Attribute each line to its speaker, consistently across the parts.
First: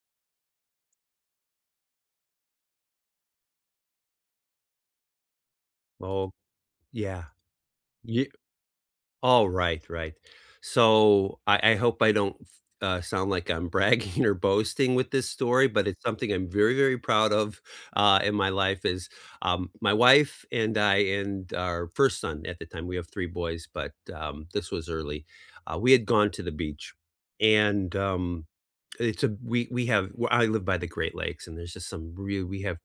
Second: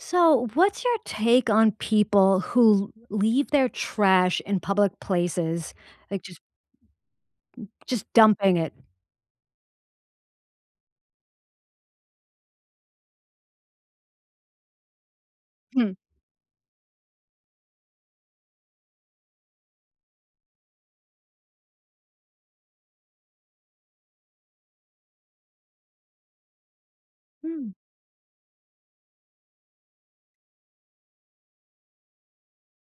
Speaker 1: So, what's your take on people who l leave their trash in public places, like,
Speaker 2: Oh,
Speaker 1: just m
Speaker 2: yeah.
Speaker 1: just
Speaker 2: Y
Speaker 1: dumping it?
Speaker 2: Alright, right. So, I I hope I don't s uh, sound like I'm bragging or boasting with this story, but
Speaker 1: Hmm.
Speaker 2: it's something I'm very, very proud of, uh, in my life is, um, my wife and I and our 1st son at the time- we have 3 boys, but, um, this was early- uh, we had gone to the beach,
Speaker 1: Hmm.
Speaker 2: and, um, it's, uh, b we we have well, I live by the Great Lakes, and there's just some real we have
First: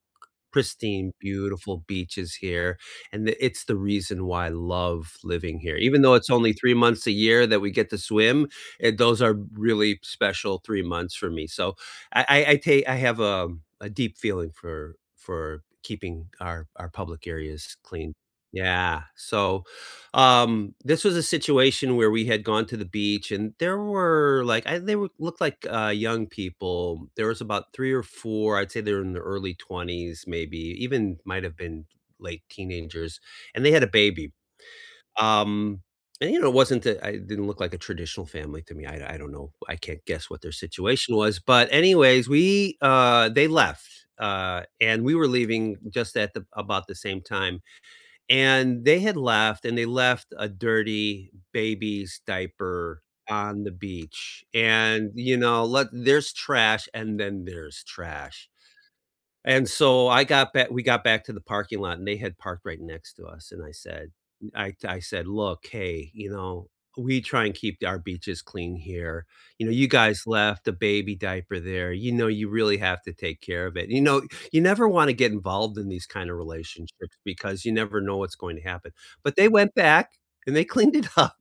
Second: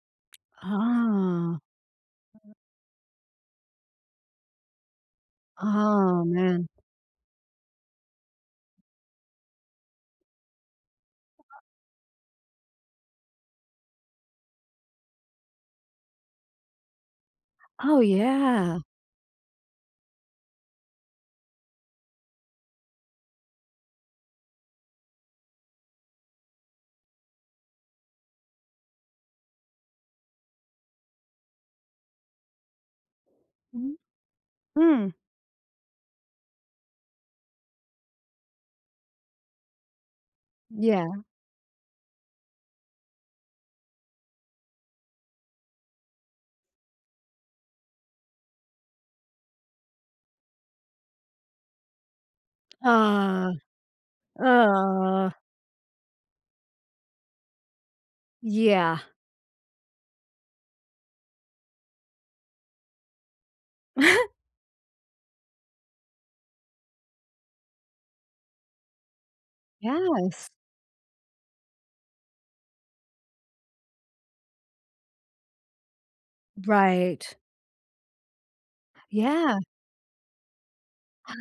Speaker 2: pristine,
Speaker 1: Oh.
Speaker 2: beautiful beaches here, and i it's the reason why I love living here even though
Speaker 1: Oh,
Speaker 2: it's only
Speaker 1: man.
Speaker 2: 3 months a year that we get to swim, and those are really special 3 months for me, so, I I I ta I have, um, a deep feeling for for keeping our our public areas
Speaker 1: Oh,
Speaker 2: clean.
Speaker 1: yeah.
Speaker 2: Yeah. So, um, this was a situation where we had gone to the beach, and there were like, I they w looked like, uh, young people. There was about 3 or 4, I'd say they were in their early 20s, maybe, even might have been late teenagers, and they had a
Speaker 1: Mhm.
Speaker 2: baby.
Speaker 1: Hmm.
Speaker 2: Um, and you know, it wasn't a I it didn't look like a traditional family to me, I d I don't know, I can't guess what their situation
Speaker 1: Yeah.
Speaker 2: was, but anyways, we, uh they left, uh, and we were leaving just at ab about the same time, and they had left, and they left a dirty baby's diaper on
Speaker 1: Ugh.
Speaker 2: the beach, and,
Speaker 1: Ugh.
Speaker 2: you know, like, there's trash, and then there's trash.
Speaker 1: Yeah.
Speaker 2: And so, I got ba we got back to the parking lot, and they had parked right next to us, and I said, n I'd I said, "Look, hey, you know, we try and keep d our beaches clean here, you know, you guys
Speaker 1: Yes.
Speaker 2: left a baby diaper there, you know, you really have to take care of it," and you know, you never wanna get involved in these kind of relationships,
Speaker 1: Right.
Speaker 2: because you never know what's going to happen. But they
Speaker 1: Yeah.
Speaker 2: went back, and they cleaned it up,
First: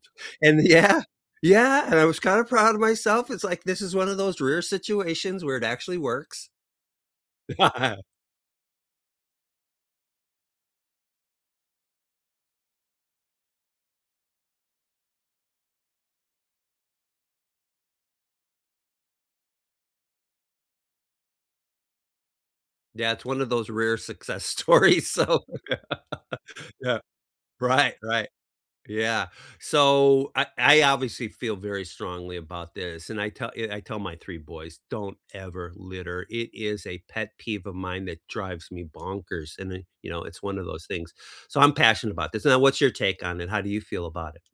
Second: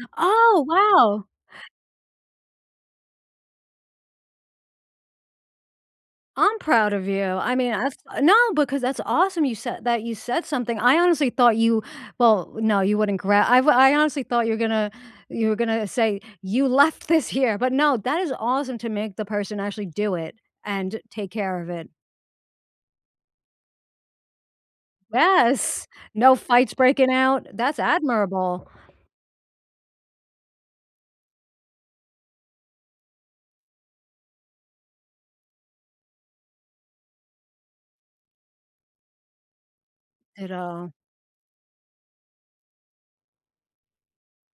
Speaker 2: and
Speaker 1: Oh,
Speaker 2: th yeah
Speaker 1: wow.
Speaker 2: yeah, and I was kinda proud of myself, it's, like, this is one of those rare situations where it actually works.
Speaker 1: I'm proud of you. I mean, as a No, because that's awesome you said that you said something, I honestly thought you well, no, you wouldn't gra I've I honestly thought you were gonna you were gonna say, "You left this here!" but no, that is awesome to make the person actually do it, and take care of it.
Speaker 2: Yeah, it's one of those rare success stories, so
Speaker 1: Yes. No fights
Speaker 2: Yeah.
Speaker 1: breaking out? That's
Speaker 2: Right, right.
Speaker 1: admirable.
Speaker 2: Yeah. So, I I obviously feel very strongly about this, and I tell y I I tell my 3 boys, "Don't ever litter." It is a pet peeve of mine that drives me bonkers, and then, you know, it's one of those
Speaker 1: Ditto.
Speaker 2: things. So, I'm passionate about this now what's your take on it? How do you feel about it?